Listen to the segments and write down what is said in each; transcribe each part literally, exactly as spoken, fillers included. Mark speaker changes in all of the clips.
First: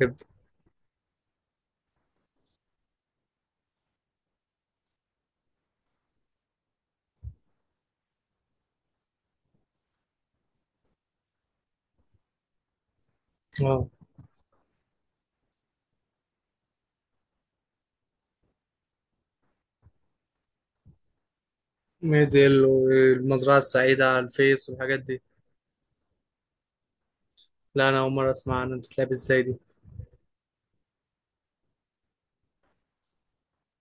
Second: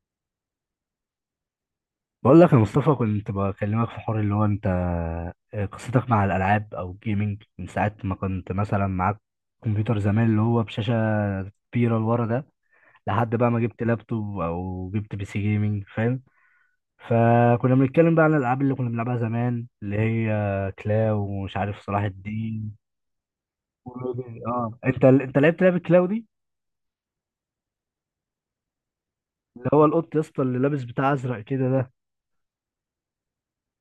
Speaker 1: تبدأ.
Speaker 2: بقول لك يا مصطفى كنت بكلمك في حوار اللي هو انت آه، قصتك مع الالعاب او الجيمنج من ساعه ما كنت مثلا معاك كمبيوتر زمان اللي هو بشاشه كبيره لورا ده لحد بقى ما جبت
Speaker 1: اه
Speaker 2: لابتوب او جبت بي سي جيمنج فاهم. فكنا بنتكلم بقى عن الالعاب اللي كنا بنلعبها زمان اللي هي كلاو ومش عارف صلاح
Speaker 1: ميدل
Speaker 2: الدين
Speaker 1: والمزرعة السعيدة على
Speaker 2: ورودي.
Speaker 1: الفيس
Speaker 2: اه
Speaker 1: والحاجات
Speaker 2: انت
Speaker 1: دي.
Speaker 2: انت لعبت لعبه كلاو دي.
Speaker 1: لا، أنا أول مرة أسمع عنها، بتتلعب إزاي دي؟
Speaker 2: اللي هو القط يا اسطى اللي لابس بتاع ازرق كده ده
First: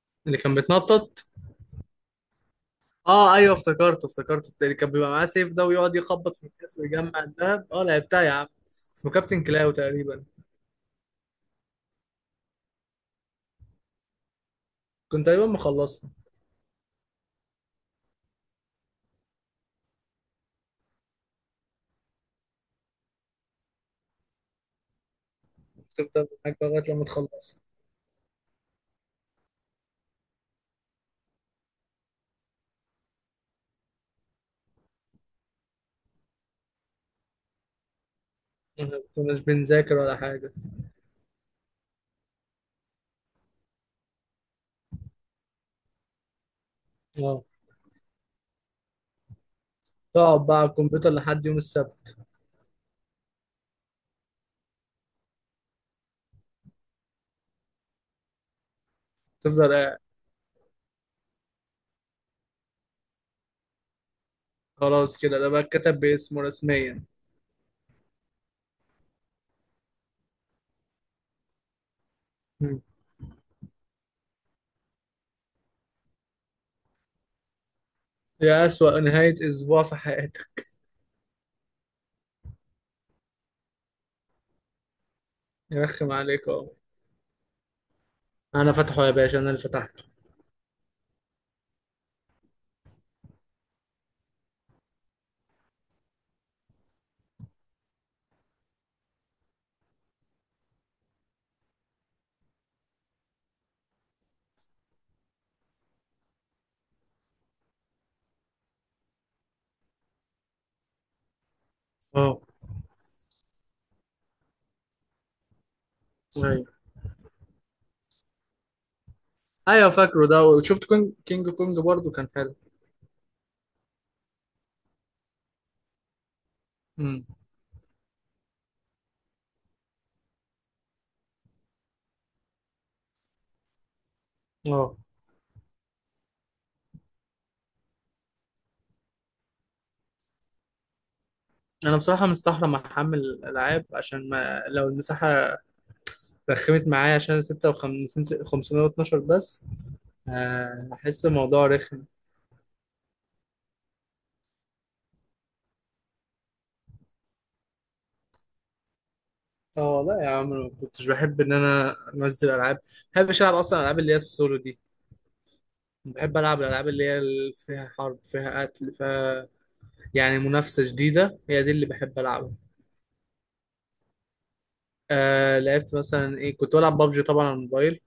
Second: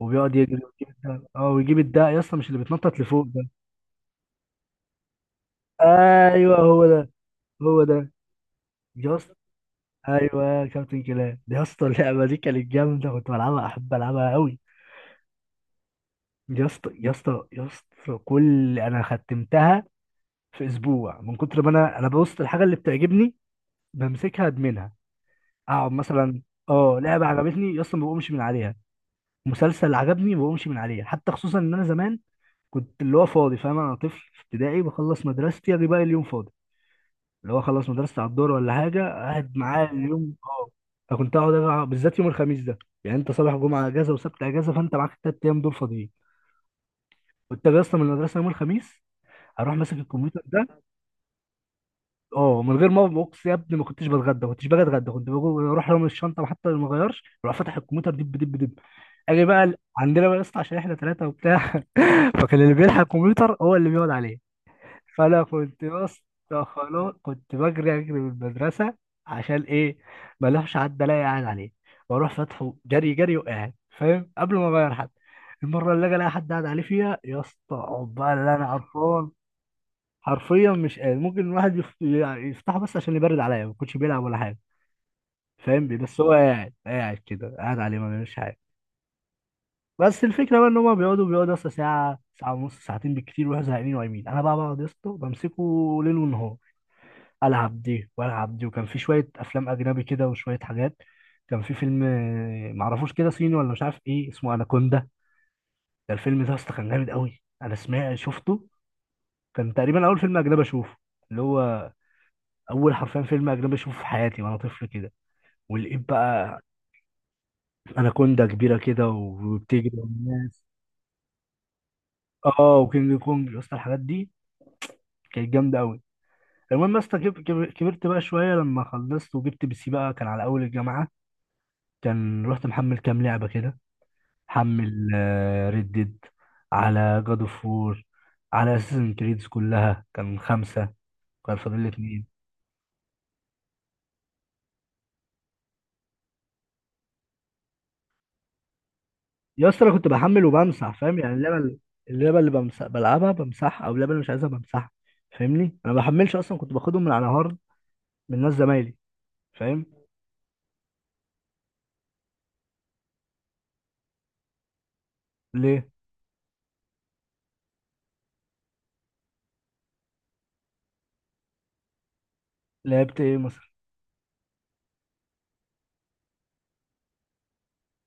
Speaker 2: وبيقعد
Speaker 1: اللي
Speaker 2: يجري
Speaker 1: كان
Speaker 2: ويجيب
Speaker 1: بيتنطط.
Speaker 2: الدق- اه ويجيب الدق يا اسطى مش اللي بيتنطط لفوق
Speaker 1: اه
Speaker 2: ده.
Speaker 1: ايوه، افتكرته افتكرته اللي كان بيبقى معاه سيف ده ويقعد يخبط في
Speaker 2: ايوه
Speaker 1: الكاس
Speaker 2: هو ده
Speaker 1: ويجمع الدهب، اه
Speaker 2: هو ده
Speaker 1: لعبتها يا عم. اسمه
Speaker 2: يا اسطى.
Speaker 1: كابتن كلاو تقريبا.
Speaker 2: ايوه كابتن كلاب يا اسطى اللعبه دي كانت جامده كنت بلعبها احب العبها قوي
Speaker 1: كنت تقريبا مخلصها.
Speaker 2: يا اسطى يا اسطى يا اسطى كل انا ختمتها في اسبوع من كتر ما انا انا ببص الحاجه اللي بتعجبني بمسكها ادمنها اقعد
Speaker 1: تفضل
Speaker 2: مثلا.
Speaker 1: معاك بقى لغاية
Speaker 2: اه
Speaker 1: لما
Speaker 2: لعبه
Speaker 1: تخلصها.
Speaker 2: عجبتني يا اسطى ما بقومش من عليها. مسلسل عجبني ما بقومش من عليها حتى، خصوصا ان انا زمان كنت اللي هو فاضي فاهم، انا طفل في ابتدائي بخلص مدرستي اجي بقى اليوم فاضي اللي هو خلص مدرسة على الدور ولا حاجة
Speaker 1: ما كناش
Speaker 2: قاعد معاه
Speaker 1: بنذاكر ولا
Speaker 2: اليوم.
Speaker 1: حاجة.
Speaker 2: اه، أنا كنت أقعد أجع- بالذات يوم الخميس ده يعني أنت صالح جمعة أجازة وسبت أجازة، فأنت معاك التلات أيام دول فاضيين.
Speaker 1: اه.
Speaker 2: كنت أجي أصلا من المدرسة يوم الخميس أروح ماسك الكمبيوتر
Speaker 1: تقعد بقى على
Speaker 2: ده.
Speaker 1: الكمبيوتر لحد يوم السبت.
Speaker 2: أه، من غير ما بوكس يا ابني ما كنتش بتغدى ما كنتش باجي أتغدى كنت بجو- بروح رامي الشنطة حتى لو ما غيرش أروح فاتح الكمبيوتر دب دب دب. أجي بقى
Speaker 1: تفضل
Speaker 2: ال-
Speaker 1: قاعد.
Speaker 2: عندنا بقى يا اسطى عشان إحنا تلاتة وبتاع فكان اللي بيلحق الكمبيوتر هو اللي بيقعد عليه.
Speaker 1: خلاص كده
Speaker 2: فانا
Speaker 1: ده بقى
Speaker 2: كنت
Speaker 1: اتكتب
Speaker 2: يا
Speaker 1: باسمه
Speaker 2: اسطى
Speaker 1: رسميا.
Speaker 2: خلاص كنت بجري اجري من المدرسه، عشان ايه؟ ما اروحش حد الاقي قاعد عليه، واروح فاتحه
Speaker 1: مم.
Speaker 2: جري جري وقاعد فاهم قبل ما اغير حد. المره اللي اجي الاقي حد قاعد عليه فيها يا اسطى اقعد بقى اللي
Speaker 1: يا
Speaker 2: انا
Speaker 1: أسوأ
Speaker 2: قرفان،
Speaker 1: نهاية أسبوع في حياتك.
Speaker 2: حرفيا مش قادر. ممكن الواحد يف... يعني يفتحه بس عشان يبرد عليا، ما كنتش بيلعب ولا حاجه فاهم، بي-
Speaker 1: يرخم
Speaker 2: بس هو
Speaker 1: عليك، اه.
Speaker 2: قاعد قاعد كده قاعد عليه ما بيعملش حاجه.
Speaker 1: انا فتحه يا باشا، انا اللي فتحته.
Speaker 2: بس الفكره بقى ان هما بيقعدوا بيقعدوا يا اسطى ساعه ساعه ونص ساعتين بالكتير ويروحوا زهقانين ونايمين، انا بقى بقعد يا اسطى بمسكه ليل ونهار، العب دي والعب دي. وكان في شويه افلام اجنبي كده وشويه حاجات. كان في فيلم آه، معرفوش كده صيني ولا مش عارف ايه اسمه اناكوندا. ده الفيلم ده اصلا كان جامد قوي، انا سمعت شفته. كان تقريبا اول فيلم اجنبي اشوفه، اللي هو
Speaker 1: اه
Speaker 2: اول حرفيا فيلم اجنبي اشوفه في حياتي وانا طفل كده. ولقيت بقى
Speaker 1: ايوه
Speaker 2: اناكوندا كبيره كده وبتجري
Speaker 1: ايوه، فاكره ده،
Speaker 2: والناس.
Speaker 1: وشفت كونج كينج كونج برضو كان حلو.
Speaker 2: اه وكينج كونج يا اسطى الحاجات دي كانت جامده قوي. المهم يا اسطى
Speaker 1: امم.
Speaker 2: كب- كب- كبرت بقى شويه لما خلصت وجبت بي سي بقى كان على اول الجامعه. كان رحت محمل كام لعبه كده.
Speaker 1: اه
Speaker 2: حمل ريد ديد، على جاد اوف وور، على اساسن كريدز، كلها كان خمسة كان فاضل لي
Speaker 1: انا بصراحه
Speaker 2: اتنين.
Speaker 1: مستحرم احمل الالعاب عشان ما لو المساحه رخمت معايا عشان ستة وخمسين خمسمية واتناشر بس.
Speaker 2: يا اسطى انا كنت بحمل
Speaker 1: آه،
Speaker 2: وبمسح فاهم
Speaker 1: احس
Speaker 2: يعني. اللعبة
Speaker 1: الموضوع
Speaker 2: ال-
Speaker 1: رخم.
Speaker 2: اللعبة اللي بمسح بلعبها بمسحها، او اللعبة اللي مش عايزها بمسحها فاهمني، انا ما بحملش اصلا كنت باخدهم من على هارد من ناس زمايلي فاهم.
Speaker 1: اه لا يا عم، أنا ما كنتش بحب ان انا انزل العاب. ما بحبش العب اصلا الالعاب اللي هي السولو دي.
Speaker 2: ليه
Speaker 1: بحب العب الالعاب اللي هي اللي فيها حرب، فيها قتل، فيها يعني منافسه جديده، هي دي اللي بحب العبها.
Speaker 2: لعبت ايه مثلا؟
Speaker 1: آه لعبت مثلا ايه؟ كنت بلعب بابجي طبعا على الموبايل.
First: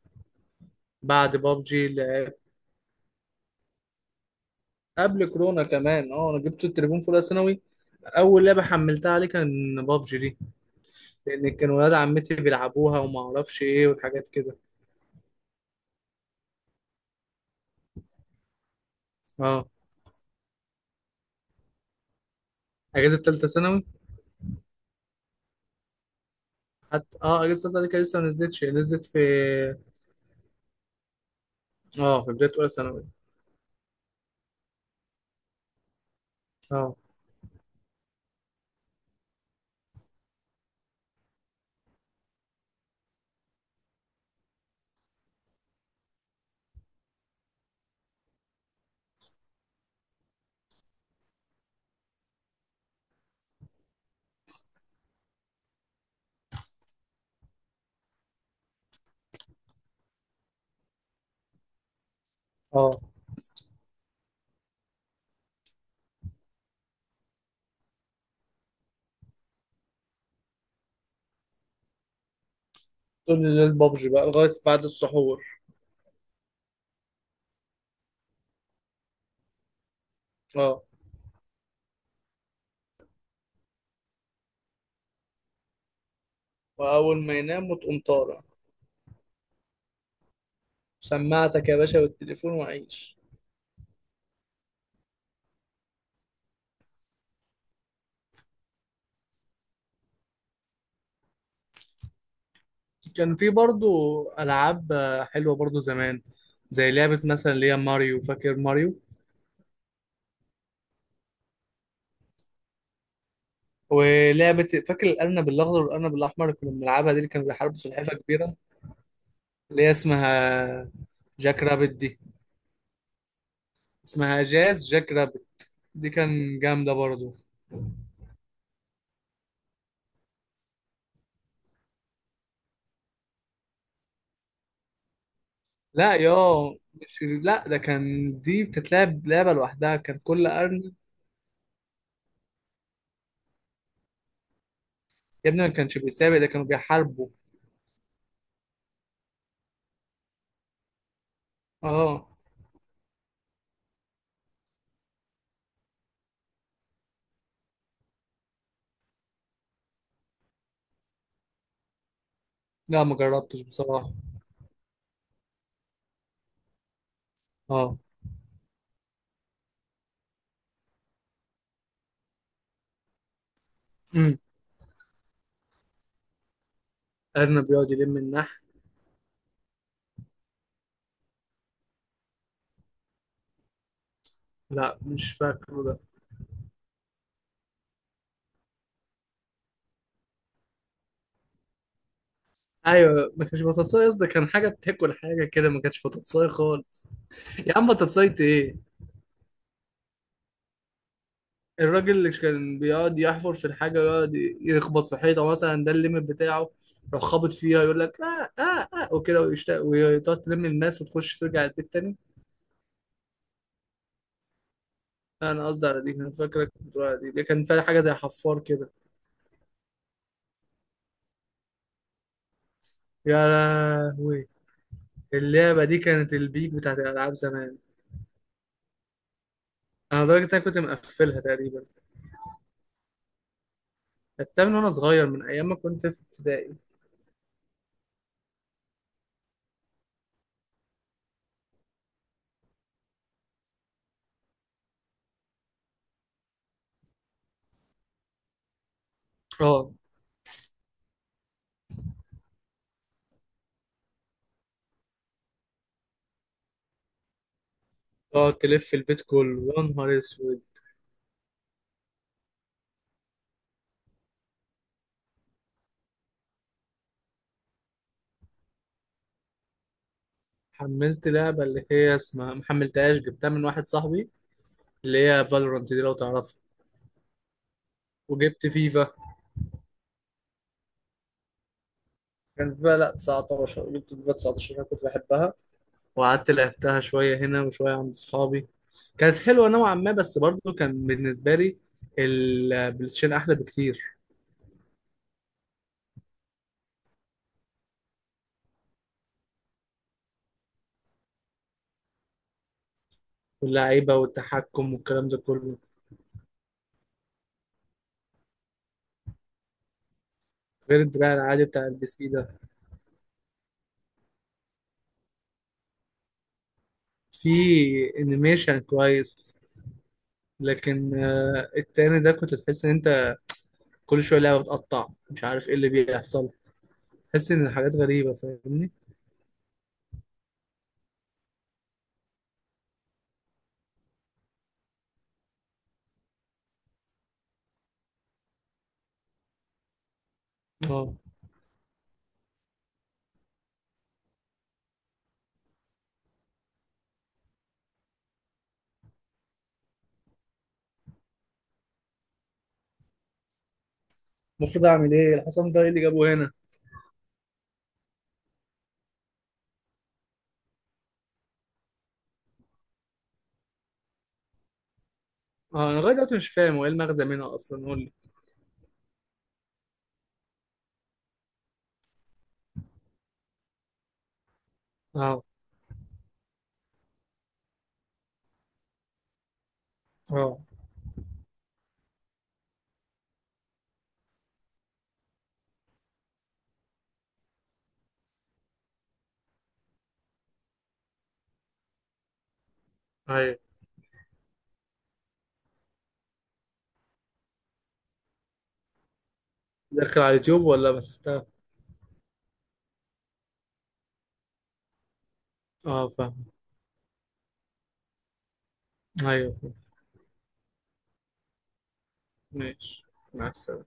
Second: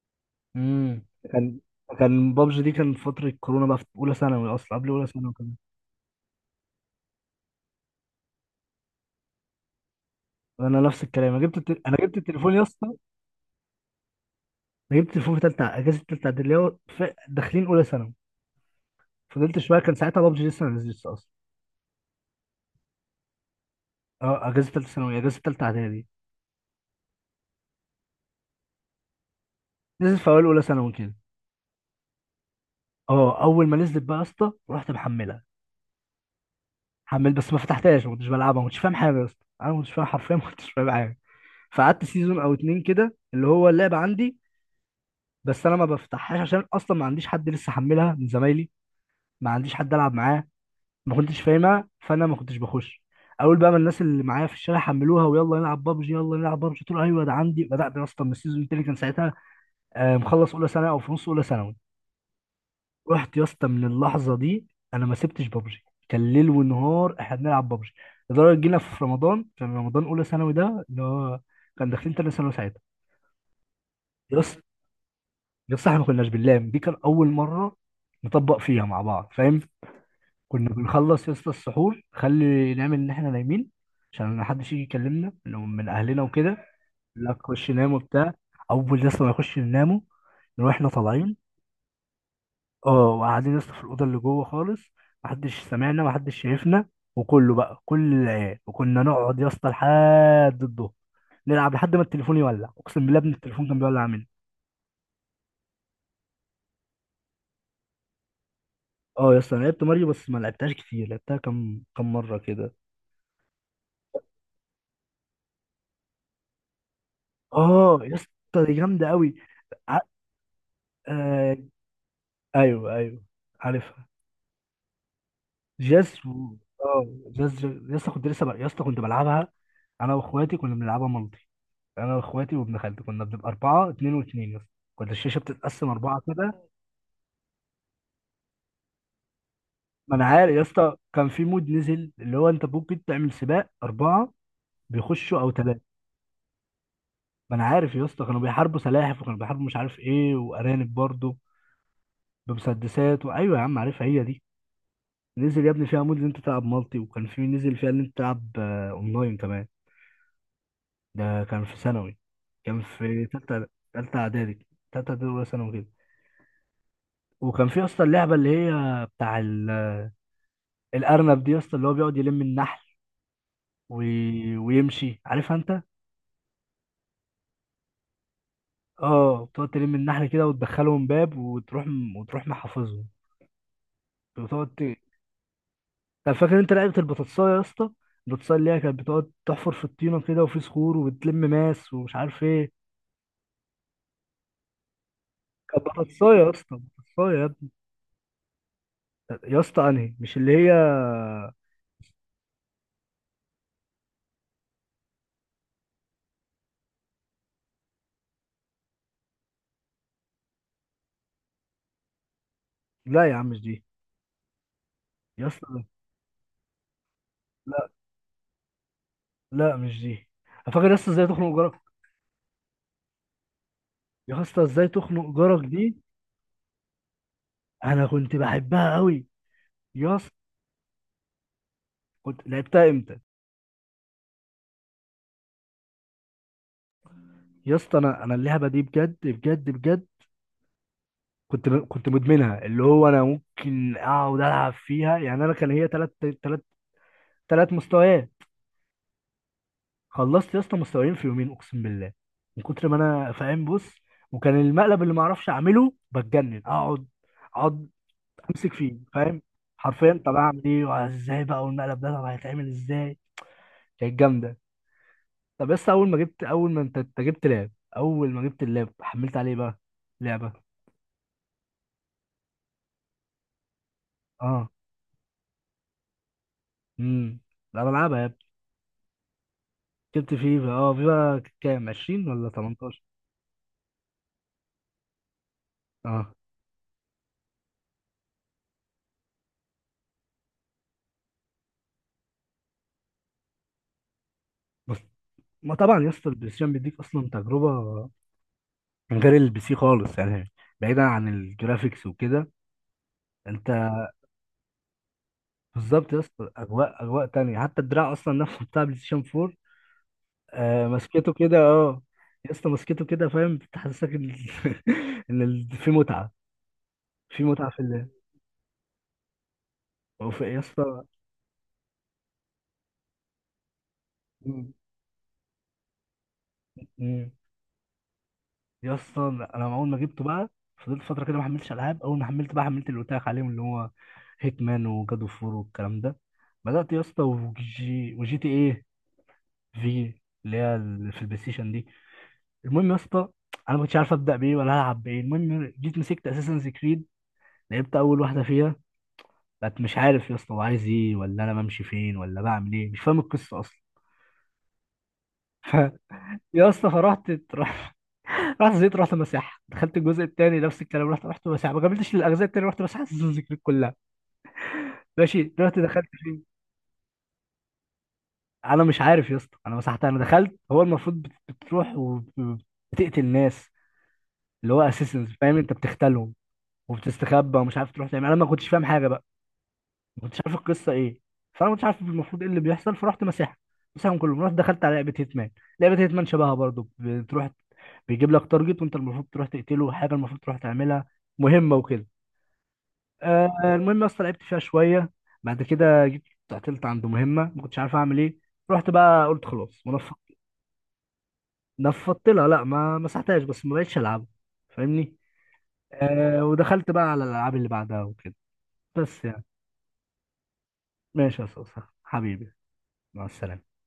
Speaker 2: امم
Speaker 1: بعد
Speaker 2: كان
Speaker 1: بابجي
Speaker 2: كان
Speaker 1: لعبت.
Speaker 2: بابجي دي كان في فترة كورونا بقى في اولى ثانوي، اصلا قبل اولى
Speaker 1: قبل
Speaker 2: ثانوي كمان.
Speaker 1: كورونا كمان. اه انا جبت التليفون في اولى ثانوي. اول لعبه حملتها عليه كان بابجي دي.
Speaker 2: انا نفس الكلام انا
Speaker 1: لان
Speaker 2: جبت
Speaker 1: كان
Speaker 2: الت...
Speaker 1: ولاد
Speaker 2: انا جبت
Speaker 1: عمتي
Speaker 2: التليفون يا اسطى.
Speaker 1: بيلعبوها وما اعرفش ايه والحاجات كده.
Speaker 2: انا جبت تليفون في تالتة اجازه تالتة اعدادي اللي هو في- داخلين اولى ثانوي. فضلت
Speaker 1: اه
Speaker 2: شويه كان ساعتها بابجي لسه ما نزلتش اصلا.
Speaker 1: اجازه ثالثه ثانوي.
Speaker 2: اه اجازه تالتة ثانوي اجازه تالتة اعدادي.
Speaker 1: حتى اه اجازه ثالثه ثانوي كان لسه ما نزلتش، هي نزلت في.
Speaker 2: نزلت في اوائل اولى ثانوي كده.
Speaker 1: اه في بدايه اولى ثانوي.
Speaker 2: اه اول ما نزلت بقى يا اسطى رحت محملها،
Speaker 1: اه.
Speaker 2: حمل، بس ما فتحتهاش ما كنتش بلعبها ما كنتش فاهم حاجه يا اسطى، انا ما كنتش فاهم حرفيا ما كنتش فاهم حاجه. فقعدت سيزون او اتنين كده اللي هو اللعبه عندي بس انا ما بفتحهاش عشان اصلا ما عنديش حد لسه حملها من زمايلي، ما عنديش حد العب معاه، ما كنتش فاهمها فانا ما كنتش بخش. اول بقى ما الناس اللي معايا في الشارع حملوها، ويلا نلعب بابجي يلا نلعب بابجي، قلت له ايوه ده عندي. بدات يا اسطى من السيزون التاني، كان ساعتها آه، مخلص اولى ثانوي او في نص اولى ثانوي.
Speaker 1: اه
Speaker 2: رحت يا اسطى من اللحظه دي انا ما سبتش بابجي، كان ليل ونهار احنا بنلعب بابجي. لدرجه جينا في رمضان كان رمضان اولى ثانوي ده اللي هو كان داخلين تاني ثانوي ساعتها.
Speaker 1: طول الليل بابجي بقى
Speaker 2: يا
Speaker 1: لغايه
Speaker 2: اسطى
Speaker 1: بعد السحور.
Speaker 2: يا اسطى احنا ما كناش بنلام، دي كان اول مره نطبق فيها مع بعض فاهم. كنا
Speaker 1: اه
Speaker 2: بنخلص يا اسطى السحور خلي نعمل ان احنا نايمين عشان محدش يجي يكلمنا من من اهلنا وكده.
Speaker 1: واول ما
Speaker 2: لا خش
Speaker 1: ينام
Speaker 2: نام
Speaker 1: وتقوم
Speaker 2: وبتاع.
Speaker 1: طالع.
Speaker 2: اول يا اسطى ما نخش ننامه نروح احنا طالعين.
Speaker 1: سماعتك يا باشا والتليفون
Speaker 2: اه
Speaker 1: وعيش.
Speaker 2: وقاعدين يا اسطى في الاوضه اللي جوه خالص محدش سمعنا محدش شايفنا، وكله بقى كل العيال، وكنا نقعد يا اسطى لحد الظهر نلعب لحد ما التليفون يولع. اقسم بالله ابن
Speaker 1: كان في
Speaker 2: التليفون كان
Speaker 1: برضو
Speaker 2: بيولع مني.
Speaker 1: ألعاب آه، حلوة برضو زمان. زي لعبة مثلا اللي هي ماريو، فاكر ماريو؟
Speaker 2: اه يا اسطى انا لعبت ماريو بس ما لعبتهاش كتير، لعبتها كم كم مره كده.
Speaker 1: ولعبة فاكر الأرنب الأخضر والأرنب الأحمر اللي كنا بنلعبها دي، اللي كانوا بيحاربوا
Speaker 2: اه يا
Speaker 1: سلحفاة كبيرة.
Speaker 2: اسطى دي جامده قوي.
Speaker 1: اللي هي اسمها جاك رابت دي.
Speaker 2: ايوه ايوه عارفها.
Speaker 1: اسمها جاز جاك رابت. دي
Speaker 2: جاز و...
Speaker 1: كان جامدة
Speaker 2: اه
Speaker 1: برضو.
Speaker 2: جاز يا اسطى كنت لسه ب... يا اسطى كنت بلعبها. انا واخواتي كنا بنلعبها مالتي، انا واخواتي وابن خالتي كنا بنبقى اربعه اتنين واتنين يا اسطى، كنت الشاشه بتتقسم
Speaker 1: لا
Speaker 2: اربعه
Speaker 1: يا،
Speaker 2: كده.
Speaker 1: مش لا، ده كان دي بتتلعب لعبة لوحدها،
Speaker 2: ما
Speaker 1: كان
Speaker 2: انا
Speaker 1: كل
Speaker 2: عارف يا
Speaker 1: أرنب.
Speaker 2: اسطى كان في مود نزل اللي هو انت ممكن تعمل سباق اربعه بيخشوا
Speaker 1: يا
Speaker 2: او
Speaker 1: ابني ما
Speaker 2: ثلاثه.
Speaker 1: كانش بيسابق، ده كانوا بيحاربوا.
Speaker 2: ما انا عارف يا اسطى كانوا بيحاربوا سلاحف وكانوا بيحاربوا مش عارف ايه وارانب برضه
Speaker 1: اه
Speaker 2: بمسدسات، وايوه يا عم عارفها هي دي. نزل يا ابني فيها مود ان انت تلعب مالتي، وكان في نزل فيها ان انت تلعب آه، اونلاين كمان. ده كان في ثانوي، كان
Speaker 1: لا ما
Speaker 2: في
Speaker 1: جربتش
Speaker 2: تالتة،
Speaker 1: بصراحة.
Speaker 2: تالتة إعدادي، تالتة إعدادي أولى ثانوي كده. وكان في يا
Speaker 1: اه.
Speaker 2: اسطى اللعبة اللي هي بتاع ال- الأرنب دي يا اسطى اللي هو بيقعد يلم النحل
Speaker 1: امم.
Speaker 2: وي... ويمشي. عارفها أنت؟
Speaker 1: أرنب بيقعد يلم النحل.
Speaker 2: اه بتقعد تلم النحل كده وتدخلهم باب وتروح م- وتروح محافظهم. بتقعد ت...
Speaker 1: لا مش فاكره ده.
Speaker 2: طب فاكر أنت لعبة البطاطساية يا اسطى؟ البطاطساية اللي هي كانت بتقعد تحفر في الطينة كده وفي صخور وبتلم ماس ومش عارف إيه.
Speaker 1: ايوه ما كانش بطاطساي، قصدي كان حاجه بتاكل حاجه كده، ما
Speaker 2: كانت
Speaker 1: كانش
Speaker 2: بطاطساية يا
Speaker 1: بطاطساي
Speaker 2: اسطى
Speaker 1: خالص.
Speaker 2: بطاطساية يا ابني.
Speaker 1: يا عم بطاطساي ايه؟
Speaker 2: يا اسطى أنهي؟ مش اللي هي.
Speaker 1: الراجل اللي كان بيقعد يحفر في الحاجه ويقعد يخبط في حيطه مثلا، ده الليمت بتاعه. يروح خابط فيها يقول لك اه اه اه وكده ويشتاق، وتقعد تلم الماس وتخش ترجع البيت تاني.
Speaker 2: لا يا عم مش دي يا
Speaker 1: لا، انا
Speaker 2: اسطى.
Speaker 1: قصدي على دي، انا فاكرك بتقول على دي، دي كان فيها
Speaker 2: لا
Speaker 1: حاجه زي حفار كده.
Speaker 2: لا مش دي. فاكر يا اسطى ازاي تخنق جارك؟
Speaker 1: يا
Speaker 2: يا
Speaker 1: لهوي.
Speaker 2: اسطى ازاي تخنق جارك
Speaker 1: اللعبه
Speaker 2: دي
Speaker 1: دي كانت البيك بتاعت الالعاب زمان.
Speaker 2: انا كنت بحبها قوي يا
Speaker 1: انا
Speaker 2: اسطى.
Speaker 1: لدرجه إن انا كنت مقفلها تقريبا.
Speaker 2: كنت لعبتها امتى؟
Speaker 1: لعبتها من وانا صغير، من ايام ما كنت في ابتدائي.
Speaker 2: يا اسطى انا انا اللعبه دي بجد بجد بجد كنت م... كنت مدمنها اللي هو انا ممكن اقعد العب فيها، يعني انا كان هي ثلاث ثلاث ثلاث مستويات،
Speaker 1: اه
Speaker 2: خلصت يا اسطى مستويين في يومين اقسم بالله من كتر ما انا فاهم بص. وكان المقلب اللي ما اعرفش اعمله بتجنن، اقعد اقعد
Speaker 1: تقعد
Speaker 2: امسك
Speaker 1: تلف
Speaker 2: فيه
Speaker 1: البيت
Speaker 2: فاهم،
Speaker 1: كله، يا نهار
Speaker 2: حرفيا طب
Speaker 1: اسود.
Speaker 2: اعمل ايه وازاي بقى والمقلب ده طب هيتعمل ازاي. كانت جامده. طب بس اول ما جبت اول ما انت أنت جبت لاب. اول ما جبت اللاب حملت عليه بقى لعبه.
Speaker 1: حملت لعبة اللي هي اسمها، محملتهاش، جبتها من واحد صاحبي.
Speaker 2: اه
Speaker 1: اللي هي فالورانت دي لو تعرفها.
Speaker 2: امم لا بلعبها يا ابني.
Speaker 1: وجبت فيفا.
Speaker 2: جبت فيفا اه فيفا كام عشرين ولا
Speaker 1: كان فيها
Speaker 2: تمنتاشر.
Speaker 1: لا تسعتاشر، جبت فيفا تسعة عشر انا كنت بحبها.
Speaker 2: اه
Speaker 1: وقعدت لعبتها شوية هنا وشوية عند صحابي. كانت حلوة نوعا ما، بس برضو كان بالنسبة لي البلايستيشن أحلى بكتير.
Speaker 2: بس ما طبعا يا اسطى البلاي ستيشن بيديك اصلا تجربه من غير البي سي خالص يعني، بعيدا عن الجرافيكس وكده انت.
Speaker 1: واللعيبة والتحكم والكلام ده كله.
Speaker 2: بالظبط يا اسطى اجواء اجواء تانية، حتى الدراع اصلا نفسه بتاع بلاي ستيشن فور. آه
Speaker 1: غير
Speaker 2: مسكته
Speaker 1: الدراع
Speaker 2: كده
Speaker 1: العادي بتاع
Speaker 2: اه
Speaker 1: البي سي ده.
Speaker 2: يا اسطى مسكته كده فاهم، بتحسسك ان ان ال- في متعه في
Speaker 1: في
Speaker 2: متعه في اللعب،
Speaker 1: انيميشن كويس.
Speaker 2: وفي- يا اسطى.
Speaker 1: لكن آه، التاني ده كنت تحس ان انت كل شويه لعبه
Speaker 2: مم.
Speaker 1: بتقطع، مش عارف ايه اللي بيحصل.
Speaker 2: مم.
Speaker 1: تحس ان الحاجات غريبه، فاهمني؟
Speaker 2: يا اسطى انا اول ما جبته بقى فضلت فتره كده ما حملتش العاب. اول ما حملت بقى حملت اللي قلت لك عليهم اللي هو هيتمان وجاد اوف وور والكلام ده. بدات يا اسطى وجي وجي تي ايه في اللي هي ال-
Speaker 1: اه.
Speaker 2: في البلاي ستيشن دي. المهم يا اسطى انا ما كنتش عارف ابدا بايه ولا العب بايه. المهم جيت مسكت اساسن كريد لعبت اول واحده فيها، بقت مش عارف يا اسطى هو عايز ايه ولا انا بمشي فين ولا بعمل ايه، مش فاهم القصه اصلا.
Speaker 1: المفروض اعمل ايه، الحصان
Speaker 2: ف-
Speaker 1: ده ايه اللي جابه هنا؟
Speaker 2: يا اسطى فرحت رحت، رحت زيت، رحت مساحة. دخلت الجزء الثاني نفس الكلام، رحت رحت مساحة، ما كملتش للاجزاء الثانيه، رحت مساحة سيزون ذكرك كلها. ماشي دلوقتي
Speaker 1: اه انا
Speaker 2: دخلت
Speaker 1: لغايه دلوقتي
Speaker 2: فين؟
Speaker 1: مش فاهم هو ايه المغزى منها اصلا، قول لي.
Speaker 2: انا مش عارف يا اسطى انا مسحتها. انا دخلت هو المفروض بت- بتروح وبتقتل ناس اللي هو اساسنز
Speaker 1: اه.
Speaker 2: فاهم انت بتختلهم وبتستخبى ومش عارف تروح تعمل، انا ما كنتش فاهم حاجه بقى، ما كنتش عارف
Speaker 1: اه
Speaker 2: القصه ايه. فانا ما كنتش عارف المفروض ايه اللي بيحصل، فرحت مساحه مساحهم كلهم. رحت دخلت على لعبه هيتمان، لعبه هيتمان شبهها برضو بتروح بيجيب لك تارجت وانت المفروض تروح تقتله، حاجه المفروض تروح تعملها مهمه وكده. آه
Speaker 1: ايوه
Speaker 2: المهم يا اسطى لعبت فيها شويه، بعد كده جيت قتلت عنده مهمه، ما كنتش عارف اعمل ايه، رحت بقى قلت خلاص ونفضت
Speaker 1: داخل على اليوتيوب ولا مسحتها؟
Speaker 2: نفضت لها، لا ما مسحتهاش بس ما بقتش العبها فاهمني.
Speaker 1: اه
Speaker 2: آه
Speaker 1: فاهم.
Speaker 2: ودخلت بقى على الالعاب اللي بعدها وكده، بس يعني.
Speaker 1: ايوه فاهم.
Speaker 2: ماشي يا اسطى حبيبي.
Speaker 1: ماشي.
Speaker 2: مع
Speaker 1: مع
Speaker 2: السلامه.
Speaker 1: السلامه.